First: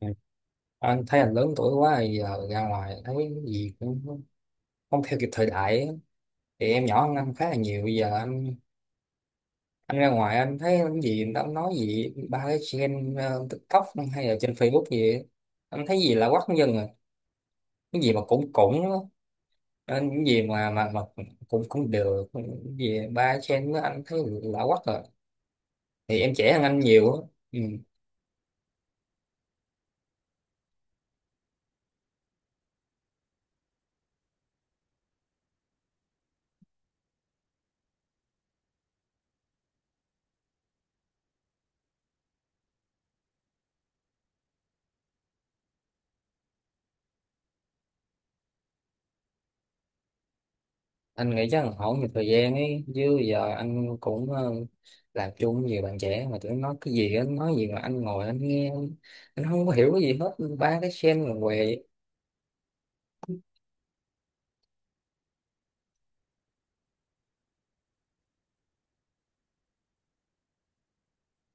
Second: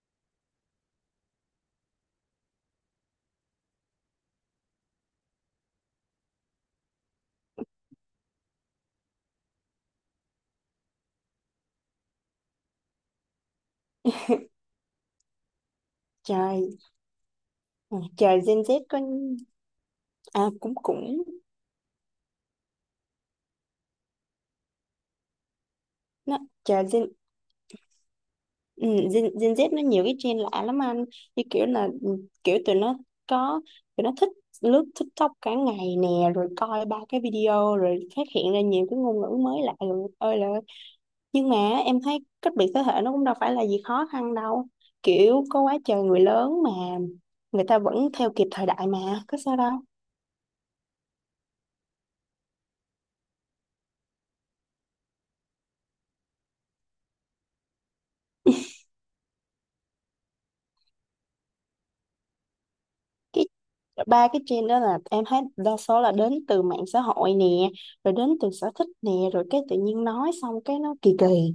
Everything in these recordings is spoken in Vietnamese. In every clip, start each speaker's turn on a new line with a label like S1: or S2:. S1: Ừ. Anh thấy anh lớn tuổi quá thì giờ ra ngoài thấy cái gì cũng không theo kịp thời đại ấy. Thì em nhỏ hơn anh khá là nhiều, bây giờ anh ra ngoài anh thấy cái gì người ta cũng nói gì ba cái trend TikTok hay là trên Facebook gì ấy. Anh thấy gì là quắc dân
S2: Trời,
S1: rồi,
S2: ừ,
S1: cái gì mà
S2: trời,
S1: cũng
S2: Gen Z
S1: cũng á.
S2: có.
S1: Nên cái gì
S2: À
S1: mà
S2: cũng
S1: mà mà
S2: cũng
S1: cũng cũng được, cái gì ba cái trend đó anh thấy là quắc rồi, thì em
S2: nó
S1: trẻ hơn anh
S2: trời Gen.
S1: nhiều á. Ừ.
S2: ừ, Gen Z nó nhiều cái trend lạ lắm anh, như kiểu là, kiểu có tụi nó thích lướt TikTok cả ngày nè, rồi coi ba cái video rồi phát hiện ra nhiều cái ngôn ngữ mới lạ rồi ơi là ơi. Nhưng mà em thấy cách biệt thế hệ nó cũng đâu phải là gì khó khăn đâu, kiểu có quá trời người lớn mà người ta vẫn theo kịp thời đại, mà có sao đâu.
S1: Anh nghĩ chắc là hỏi nhiều thời gian ấy, chứ giờ anh cũng làm chung với nhiều bạn trẻ mà tụi nó nói cái gì anh nói gì mà anh ngồi anh nghe anh, không có hiểu cái gì hết, ba cái sen là què.
S2: cái Ba cái trend đó là em thấy đa số là đến từ mạng xã hội nè, rồi đến từ sở thích nè, rồi cái tự nhiên nói xong cái nó kỳ kỳ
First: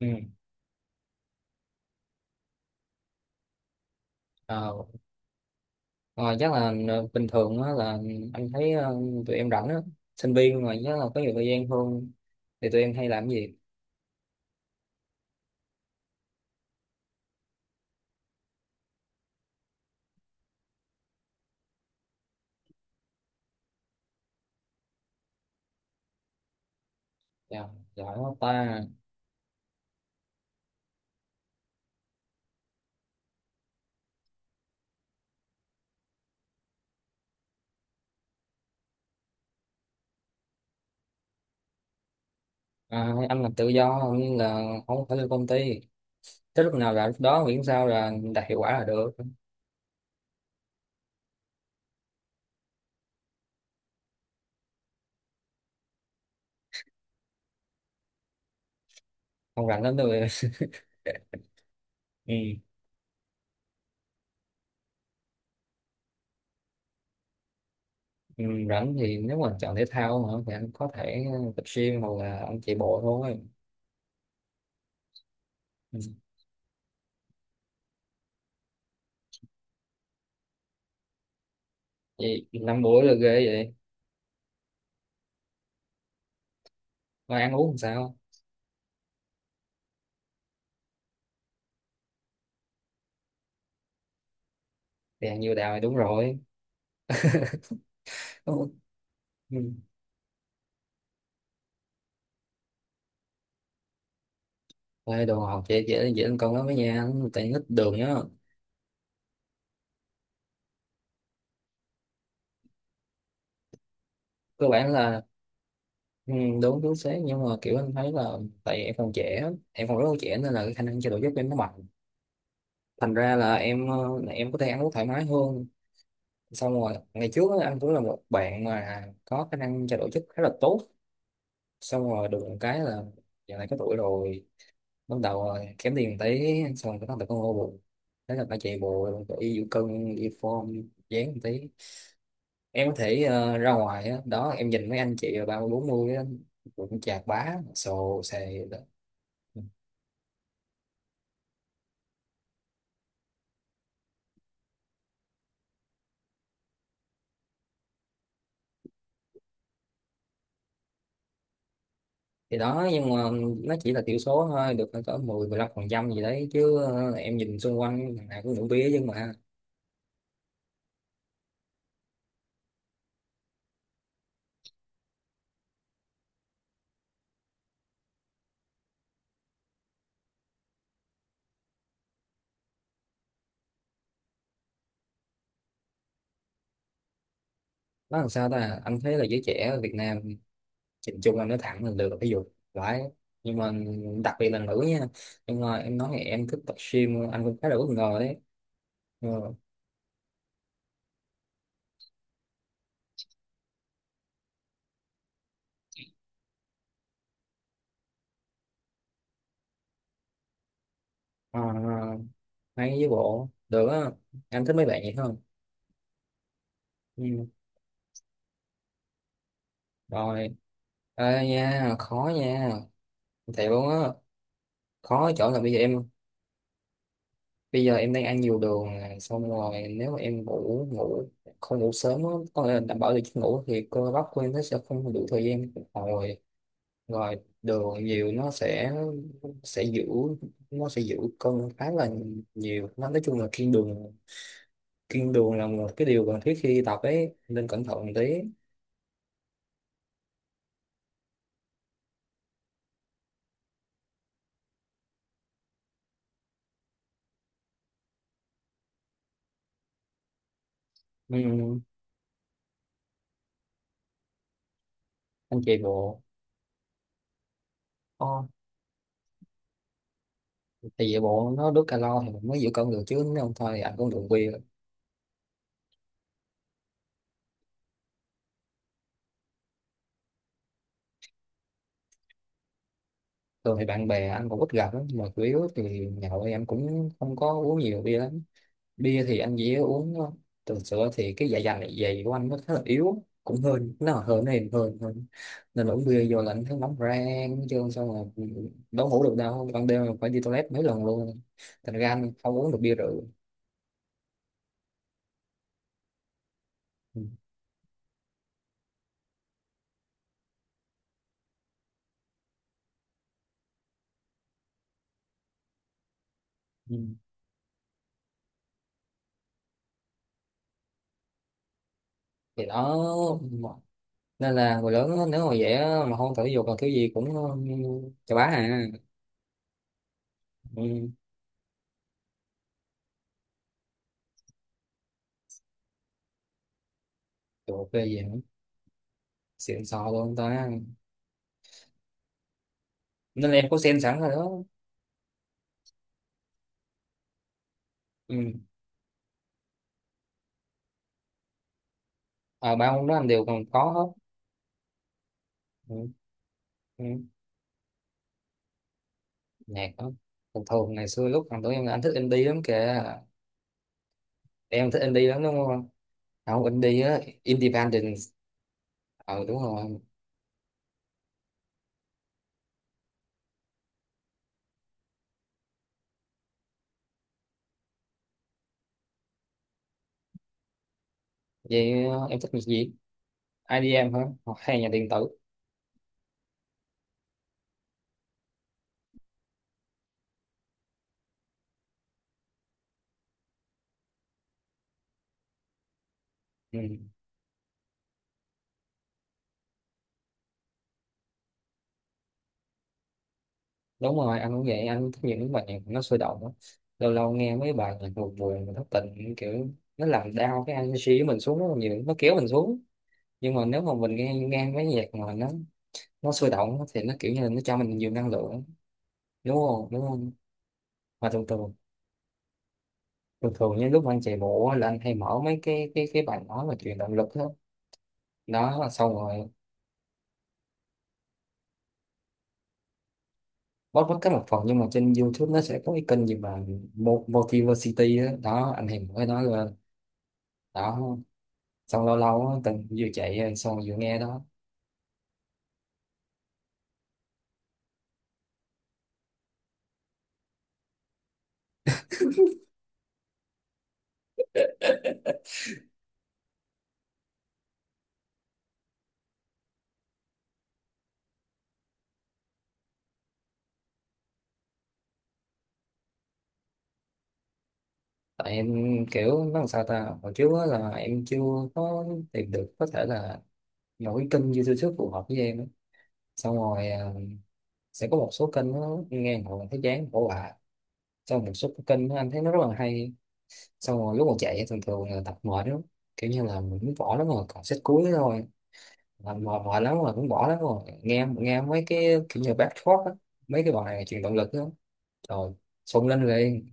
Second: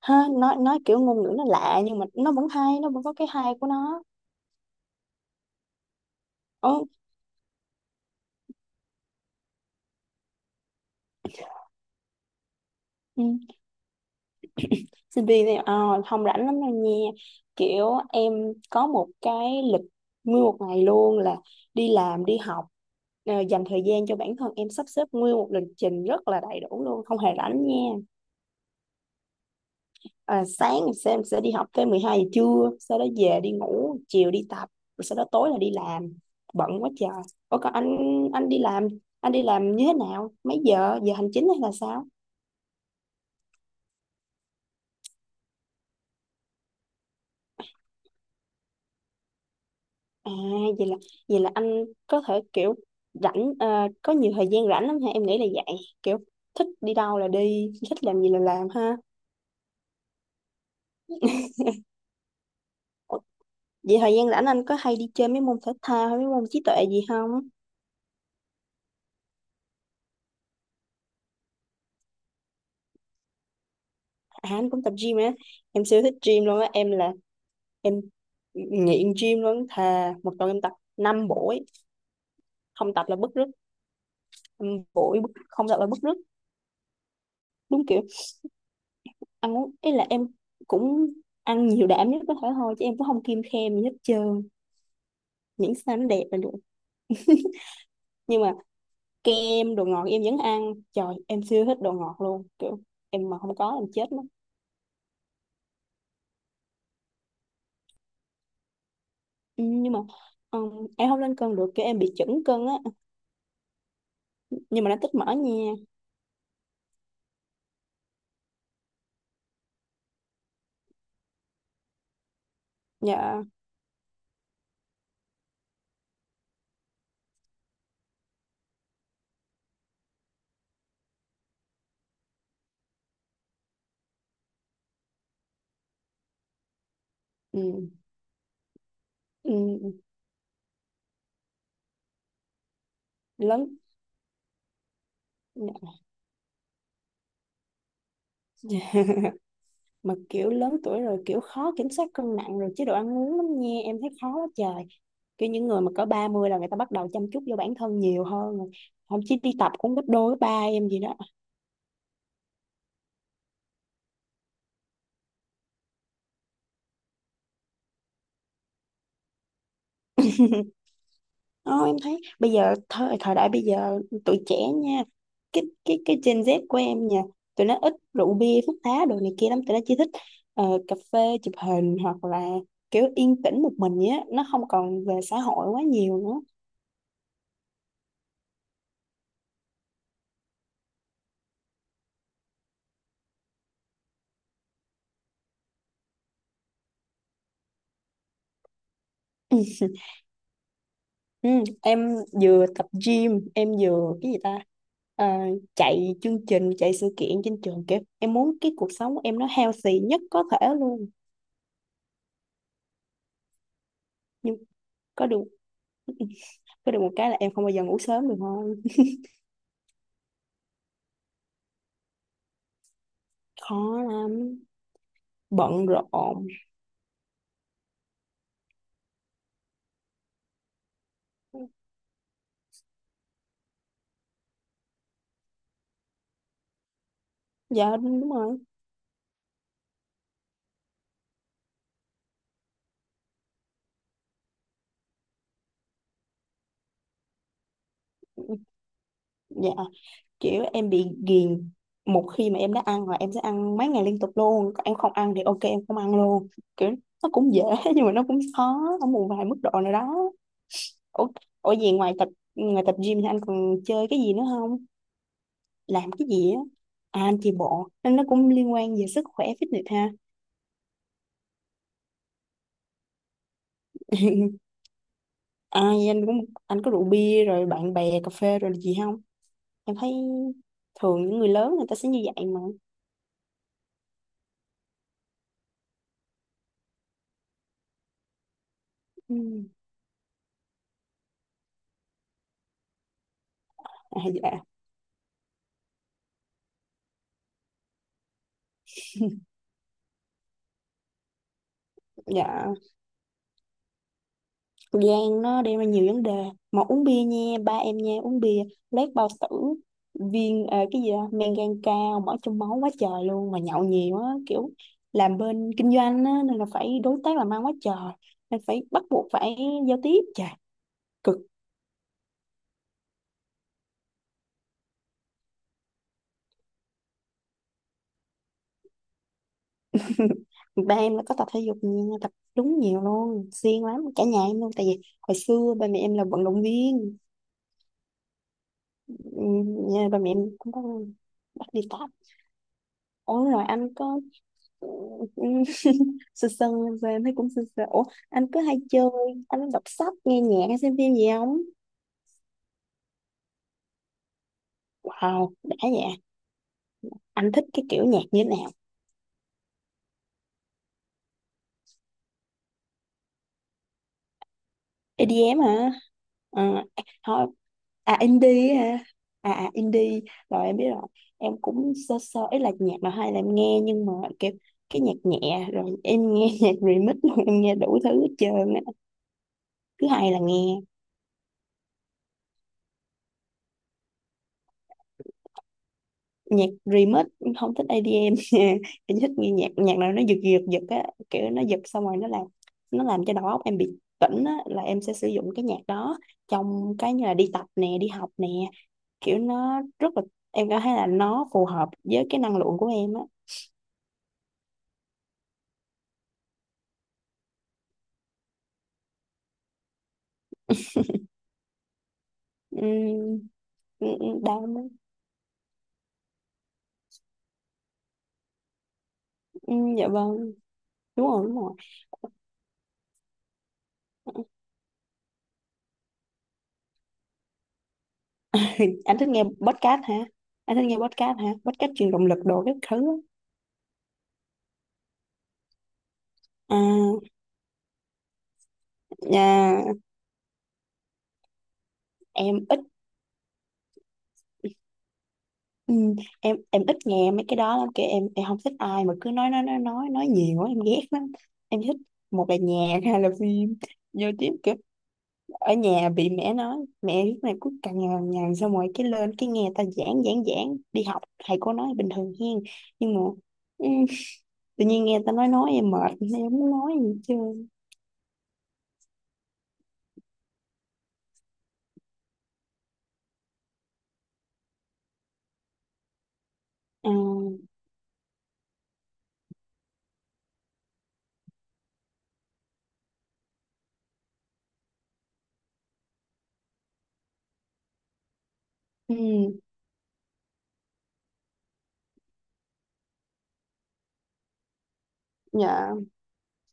S1: Ừ.
S2: ha, nói kiểu ngôn ngữ nó lạ, nhưng mà nó vẫn hay, nó vẫn có cái hay của nó.
S1: ờ, ờ, chắc
S2: Ồ,
S1: là ờ, bình thường á, là anh thấy tụi em rảnh á, sinh viên mà chắc là có nhiều thời gian hơn, thì tụi em hay
S2: ừ.
S1: làm cái gì?
S2: Sinh viên thì, không rảnh lắm đâu nha, kiểu em có một cái lịch nguyên một ngày luôn là đi làm đi học, dành thời gian cho bản thân. Em sắp xếp nguyên một lịch trình rất là đầy đủ luôn, không hề rảnh
S1: Dạ,
S2: nha.
S1: giỏi quá ta.
S2: Sáng em sẽ đi học tới 12 giờ trưa, sau đó về đi ngủ, chiều đi tập, rồi sau đó tối là đi làm, bận quá trời. Ủa còn anh. anh đi làm anh đi làm như thế nào? Mấy giờ? Giờ hành chính hay là sao?
S1: À, anh làm tự do nên là không phải lên công ty, tới lúc nào là lúc đó, miễn sao là đạt hiệu quả là được.
S2: À, vậy là vậy là anh có thể kiểu rảnh, có nhiều thời gian rảnh lắm ha, em nghĩ là vậy, kiểu thích đi đâu là đi, thích làm gì là làm ha.
S1: Không rảnh lắm đâu. Ừ.
S2: Ủa, vậy thời gian rảnh anh có hay đi chơi mấy môn thể thao hay mấy môn trí tuệ gì không?
S1: Ừ, rảnh thì nếu mà chọn thể thao hả, thì anh có thể tập gym hoặc là anh chạy bộ thôi.
S2: À anh cũng tập gym á, em
S1: Ừ.
S2: siêu thích gym luôn á, em là em nghiện gym luôn, thà một tuần em tập 5 buổi,
S1: Vậy năm
S2: không
S1: buổi
S2: tập
S1: là
S2: là bứt
S1: ghê
S2: rứt.
S1: vậy.
S2: Không tập là bứt rứt.
S1: Mà ăn uống làm
S2: Đúng kiểu,
S1: sao?
S2: ăn uống ấy là em cũng ăn nhiều đạm nhất có thể thôi, chứ em cũng không kiêng khem gì hết trơn,
S1: Thì ăn nhiều
S2: miễn
S1: đào thì đúng
S2: sao nó đẹp
S1: rồi.
S2: là được. Nhưng
S1: Ừ.
S2: mà
S1: Ừ.
S2: kem, đồ ngọt em vẫn ăn, trời em siêu thích đồ ngọt luôn, kiểu em mà không có em chết mất.
S1: Ê, đồ ngọt dễ dễ dễ ăn cơm lắm với nha, tại ít đường nhá.
S2: Ừ, nhưng mà em không lên cân được, kiểu em bị chững cân á,
S1: Cơ
S2: nhưng mà
S1: bản
S2: nó tích
S1: là
S2: mỡ nha.
S1: ừ, đúng đúng sáng, nhưng mà kiểu anh thấy là tại em còn trẻ, em còn rất là trẻ nên là cái khả năng chạy độ dốc của em nó mạnh, thành ra
S2: Dạ.
S1: là em em có thể ăn uống thoải mái hơn. Xong rồi ngày trước á, anh cũng là một bạn mà có khả năng chạy độ chất khá là tốt, xong rồi được một cái là giờ này có tuổi rồi, bắt đầu là kém tiền một tí, xong rồi bắt đầu có ngô bụng,
S2: Ừ.
S1: thế là phải chạy bộ, phải đi vũ
S2: Ừ.
S1: cân, đi form dáng một tí. Em có thể ra
S2: Lớn.
S1: ngoài á, đó em nhìn mấy anh chị 30 40 cũng chạc bá sồ xề đó.
S2: Dạ. Mà kiểu lớn tuổi rồi, kiểu khó kiểm soát cân nặng rồi chế độ ăn uống lắm nha, em thấy khó quá trời, kiểu những người mà có 30 là người ta bắt đầu chăm chút vô bản thân nhiều hơn rồi, không chỉ đi tập cũng gấp đôi ba em gì đó.
S1: Thì đó, nhưng mà nó chỉ là thiểu số thôi, được có 10 15% gì đấy chứ, em nhìn xung quanh thằng nào cũng uống bía nhưng mà
S2: Ờ, em thấy bây giờ thời thời đại bây giờ tụi trẻ nha, cái Gen Z của em nha, tụi nó ít rượu bia thuốc lá đồ này kia lắm, tụi nó chỉ thích cà phê, chụp hình, hoặc là kiểu yên tĩnh một mình vậy á, nó không còn về xã hội quá nhiều nữa.
S1: nó làm sao ta. Anh thấy là giới trẻ ở Việt Nam nhìn chung, anh nói thẳng là được, ví dụ phải, nhưng mà đặc biệt là nữ nha, nhưng mà em nói thì em thích tập gym, anh cũng khá là bất ngờ đấy. Ừ.
S2: Ừ, em vừa tập gym, em vừa cái gì ta? Ờ, chạy chương trình, chạy sự kiện trên trường kìa. Em muốn cái cuộc sống của em nó healthy nhất có thể luôn.
S1: À, hay với bộ được á.
S2: Nhưng
S1: Anh thích mấy bạn vậy
S2: có
S1: không?
S2: được có được một cái là
S1: Ừ.
S2: em không bao giờ ngủ sớm được thôi.
S1: Rồi. Ê nha, khó nha, thiệt luôn á.
S2: Khó lắm,
S1: Khó ở chỗ là
S2: bận rộn.
S1: bây giờ em đang ăn nhiều đường nè, xong rồi nếu mà em ngủ ngủ không ngủ sớm á, có nghĩa là đảm bảo được giấc ngủ, thì cơ bắp của em nó sẽ không đủ thời gian phục hồi, rồi đường
S2: Dạ đúng
S1: nhiều nó
S2: rồi.
S1: sẽ sẽ giữ nó sẽ giữ cân khá là nhiều. Nó nói chung là kiêng đường, kiêng đường là một cái điều cần thiết khi tập ấy, nên cẩn thận một tí.
S2: Dạ, kiểu em bị ghiền. Một khi mà em đã ăn là em sẽ ăn mấy ngày liên tục luôn. Còn em không ăn thì ok, em không ăn luôn. Kiểu nó cũng dễ nhưng mà nó cũng khó ở một vài mức độ nào đó. Ủa, ủa
S1: Ừ.
S2: gì ngoài tập gym thì anh còn chơi cái gì nữa không?
S1: Anh chạy
S2: Làm
S1: bộ.
S2: cái gì á? À, anh chạy bộ nên nó
S1: Ồ,
S2: cũng liên quan về sức khỏe fitness ha.
S1: thì chạy bộ nó đốt calo thì mình mới giữ cân được, chứ nếu không thôi thì anh cũng đường bia.
S2: Ai anh cũng anh có rượu bia rồi bạn bè cà phê rồi là gì không? Em thấy thường những người lớn người ta sẽ như vậy mà.
S1: Thường thì bạn bè anh cũng ít gặp lắm, mà chủ yếu thì nhậu thì anh cũng không có uống nhiều bia lắm, bia
S2: Ừ.
S1: thì anh dễ uống lắm. Thường sữa thì cái dạ dày của anh nó khá là yếu, cũng hơi nó
S2: À,
S1: là hơi
S2: dạ.
S1: này hơi hơi nên là uống bia vô là anh thấy nóng rang chứ, xong rồi đâu ngủ được đâu, ban đêm là phải đi toilet mấy lần luôn, thành ra anh không uống
S2: Dạ.
S1: được bia rượu.
S2: Gan nó đem ra nhiều vấn đề, mà uống
S1: Ừ.
S2: bia nha, ba em nha, uống bia lét bao tử, viên cái gì đó, men gan cao, mỡ trong máu quá trời luôn, mà nhậu nhiều á, kiểu làm bên kinh doanh á nên là
S1: Ừ.
S2: phải đối tác làm ăn quá trời, nên phải bắt buộc phải giao tiếp, trời cực.
S1: Thì đó, nên là người lớn á, nếu mà dễ mà không thể dục là thứ gì cũng chà bá à.
S2: Ba
S1: Ừ.
S2: em là có tập thể dục nha, tập đúng nhiều luôn, siêng lắm, cả nhà em luôn, tại vì hồi xưa ba mẹ em là vận động viên.
S1: Trời, ok gì nữa,
S2: Ừ,
S1: xịn
S2: nhà
S1: sò
S2: ba mẹ
S1: luôn
S2: em
S1: ta.
S2: cũng có bắt đi tập.
S1: Nên
S2: Ủa
S1: là
S2: rồi
S1: em có
S2: anh
S1: xem sẵn
S2: có.
S1: rồi đó.
S2: Ừ. Sơ sơ. Và em thấy cũng sơ sơ. Ủa
S1: Ừ.
S2: anh cứ hay chơi, anh đọc sách, nghe nhạc hay xem phim gì không?
S1: À, ba món đó anh đều còn có hết.
S2: Wow đã
S1: Ừ.
S2: vậy.
S1: Ừ.
S2: Anh thích cái kiểu nhạc như thế nào?
S1: Nhạc đó thường thường ngày xưa lúc còn tuổi em là anh thích indie lắm kìa. Em thích indie lắm đúng
S2: EDM
S1: không?
S2: hả? Ờ,
S1: Không, indie á,
S2: thôi.
S1: independent.
S2: À indie hả?
S1: Ờ đúng
S2: À
S1: rồi.
S2: indie, rồi em biết rồi. Em cũng sơ sơ ấy, là nhạc mà hay là em nghe, nhưng mà kiểu cái nhạc nhẹ rồi em nghe nhạc remix rồi em nghe đủ thứ hết trơn á, cứ hay là nghe
S1: Vậy em thích nhạc gì? IDM hả? Hoặc hay nhạc điện tử.
S2: nhạc remix, không thích EDM nha. Em em thích nghe nhạc, nhạc nào nó giật giật giật á, kiểu nó giật xong rồi nó làm cho đầu óc em bị tỉnh á, là em sẽ sử dụng cái nhạc đó
S1: Ừ.
S2: trong cái như là đi tập nè, đi học nè, kiểu nó rất là, em cảm thấy là nó phù hợp với cái năng lượng của em á.
S1: Đúng rồi, anh cũng vậy, anh thích những bài nhạc nó sôi động á. Lâu lâu nghe mấy bài nhạc buồn buồn mà thất tình, kiểu nó làm đau cái energy của mình, xuống rất là nhiều, nó kéo mình xuống.
S2: uhm,
S1: Nhưng mà nếu mà mình nghe
S2: Đau.
S1: nghe mấy nhạc mà nó sôi động á, thì nó kiểu như là nó cho mình nhiều năng lượng, đúng không đúng
S2: Dạ
S1: không?
S2: vâng, đúng
S1: Mà thường
S2: rồi, đúng rồi.
S1: thường thường thường những lúc mà anh chạy bộ á, là anh hay mở mấy cái cái bài nói về truyền động lực đó. Đó xong
S2: anh thích nghe
S1: rồi
S2: podcast hả anh thích nghe podcast hả? Podcast truyền động lực đồ các thứ
S1: bót bót cái một phần, nhưng mà trên YouTube nó sẽ có cái kênh gì mà
S2: á. À.
S1: Motivacity đó, đó anh hay mở cái đó lên
S2: À,
S1: đó. Xong lâu lâu á,
S2: em ít.
S1: từng vừa chạy xong vừa nghe đó.
S2: Ừ, em ít nghe mấy cái đó lắm, kiểu em không thích ai mà cứ nói nhiều quá, em ghét lắm. Em thích một là nhạc hai là phim, vô tiếp, kiểu ở nhà bị mẹ nói, mẹ lúc này cứ cằn nhằn nhằn, xong rồi cái lên cái nghe ta giảng giảng giảng, đi học thầy cô nói bình thường hen, nhưng mà ừ, tự nhiên nghe ta nói em mệt, em không muốn nói gì chứ.
S1: Tại em kiểu nó làm sao ta, hồi trước á là em chưa có tìm được, có thể là một cái kênh YouTube phù hợp với em á. Xong rồi
S2: À.
S1: à, sẽ có một số kênh nó nghe hồi thấy chán bỏ hoài, xong một số cái kênh của anh thấy nó rất là hay. Xong rồi lúc mà chạy thường thường là tập mệt lắm, kiểu như là mình cũng bỏ lắm rồi còn set cuối thôi, là
S2: Ừ.
S1: mệt mệt lắm rồi, cũng bỏ lắm rồi, nghe nghe mấy cái kiểu như back talk á, mấy cái bài truyền động lực đó, rồi
S2: Dạ.
S1: xông lên liền.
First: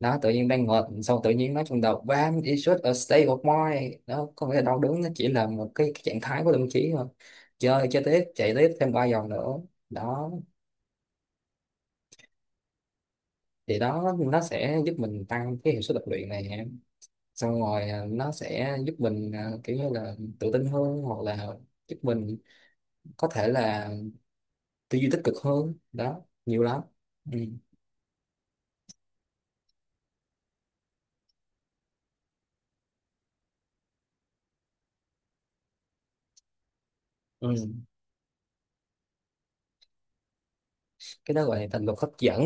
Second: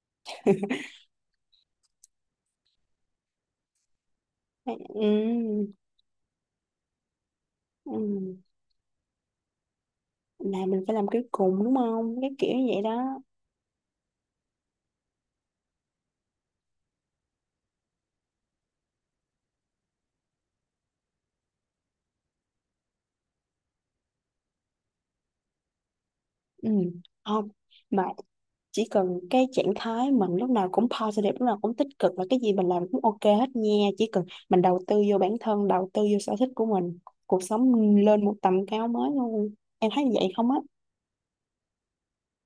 S1: Đó tự nhiên đang ngợp, xong tự nhiên nó trong đầu bam, it's just a state of mind đó, có nghĩa là đau đớn nó chỉ là
S2: Ừ.
S1: một cái trạng thái của tâm trí thôi. Chơi chơi tiếp
S2: Ừ,
S1: chạy tiếp thêm 3 vòng nữa đó.
S2: là mình phải làm cái cùng đúng không, cái kiểu như vậy đó.
S1: Thì đó, nó sẽ giúp mình tăng cái hiệu suất tập luyện này, xong rồi à, nó sẽ giúp mình à, kiểu như là tự tin hơn, hoặc là giúp mình có thể là tư duy tích cực hơn đó, nhiều
S2: Ừ
S1: lắm. Ừ.
S2: không mà, chỉ cần cái trạng thái mình lúc nào cũng positive, lúc nào cũng tích cực, và cái gì mình làm cũng ok hết nha, chỉ cần mình đầu tư vô bản thân, đầu tư vô sở thích của mình, cuộc
S1: Ừ.
S2: sống lên một tầm cao mới luôn, em thấy vậy không á?
S1: Cái đó gọi là thành luật hấp dẫn.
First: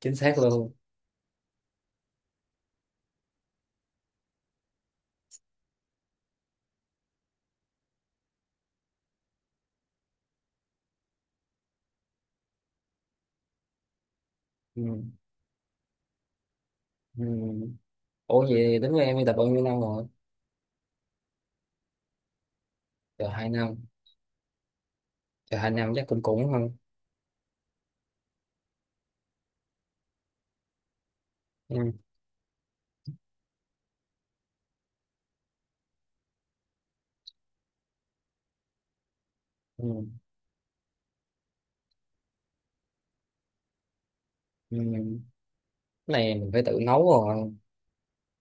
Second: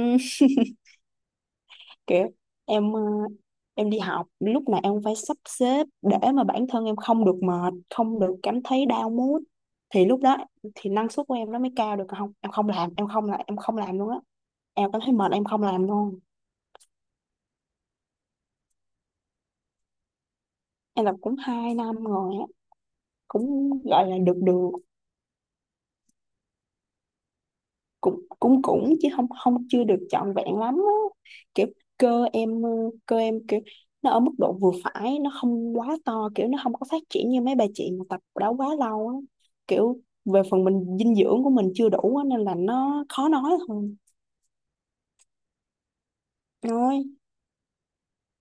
S1: Chính xác luôn.
S2: kiểu em ờ, em đi học lúc nào em cũng phải sắp xếp để mà bản thân em không được mệt, không được cảm thấy down mood, thì lúc đó thì năng suất của em nó mới cao được, còn không em không làm luôn á,
S1: Ừ.
S2: em cảm thấy mệt em không làm luôn.
S1: Ừ. Ủa vậy đến với em đi tập bao nhiêu năm rồi?
S2: Em làm cũng 2 năm rồi á,
S1: Chờ hai
S2: cũng
S1: năm
S2: gọi là được được.
S1: Chờ hai năm chắc cũng cũng hơn.
S2: Cũng cũng Cũng chứ không không, chưa được trọn vẹn lắm á. Kiểu
S1: Ừ.
S2: cơ em ờ, cơ em kiểu nó ở mức độ vừa phải, nó không quá to, kiểu nó không có phát triển như mấy bà chị mà tập đó quá lâu á, kiểu
S1: Ừ.
S2: về phần mình dinh dưỡng của mình chưa đủ á, nên là nó khó nói thôi.
S1: Ừ. Cái này mình phải tự
S2: Nói.
S1: nấu rồi,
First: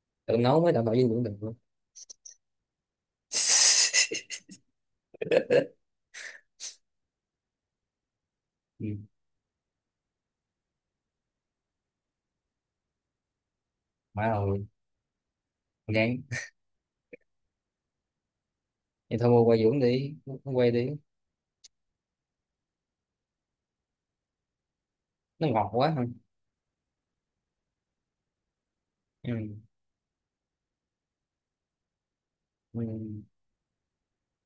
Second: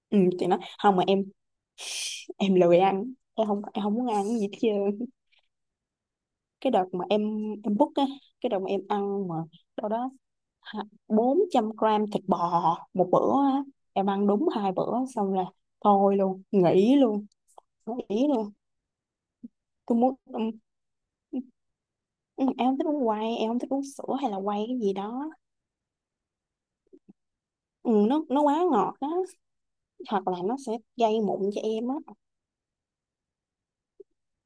S2: Ừ
S1: tự
S2: thì nói
S1: nấu mới đảm bảo
S2: không mà
S1: dinh dưỡng được.
S2: em lười ăn, em không, em không muốn ăn cái gì hết trơn. Cái đợt mà em book á, cái đợt mà em
S1: Ừ.
S2: ăn mà đâu đó 400 gram thịt bò một bữa á, em
S1: Má
S2: ăn đúng
S1: ơi.
S2: hai bữa xong là
S1: Ngán.
S2: thôi luôn, nghỉ luôn. Nghỉ luôn.
S1: Vậy thôi mua quay Dũng
S2: Tôi muốn.
S1: đi, quay đi.
S2: Em không thích uống quay, em không thích uống sữa hay là quay cái gì đó.
S1: Nó ngọt quá.
S2: Ừ, nó quá ngọt á,
S1: Ừ.
S2: hoặc là nó sẽ gây mụn cho em á.
S1: Ừ.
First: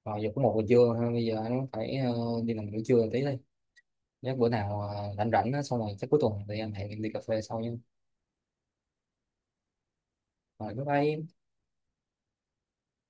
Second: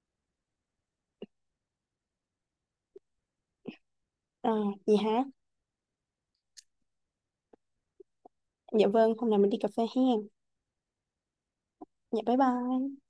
S1: Rồi giờ cũng 1 giờ trưa ha, bây giờ anh phải đi làm buổi trưa tí đi. Nếu bữa
S2: À,
S1: nào
S2: gì hả?
S1: rảnh rảnh á, xong rồi chắc cuối tuần thì anh hẹn em đi cà phê sau nha.
S2: Dạ vâng, hôm nào mình đi cà phê hen.
S1: Rồi bye bye.
S2: Dạ bye bye.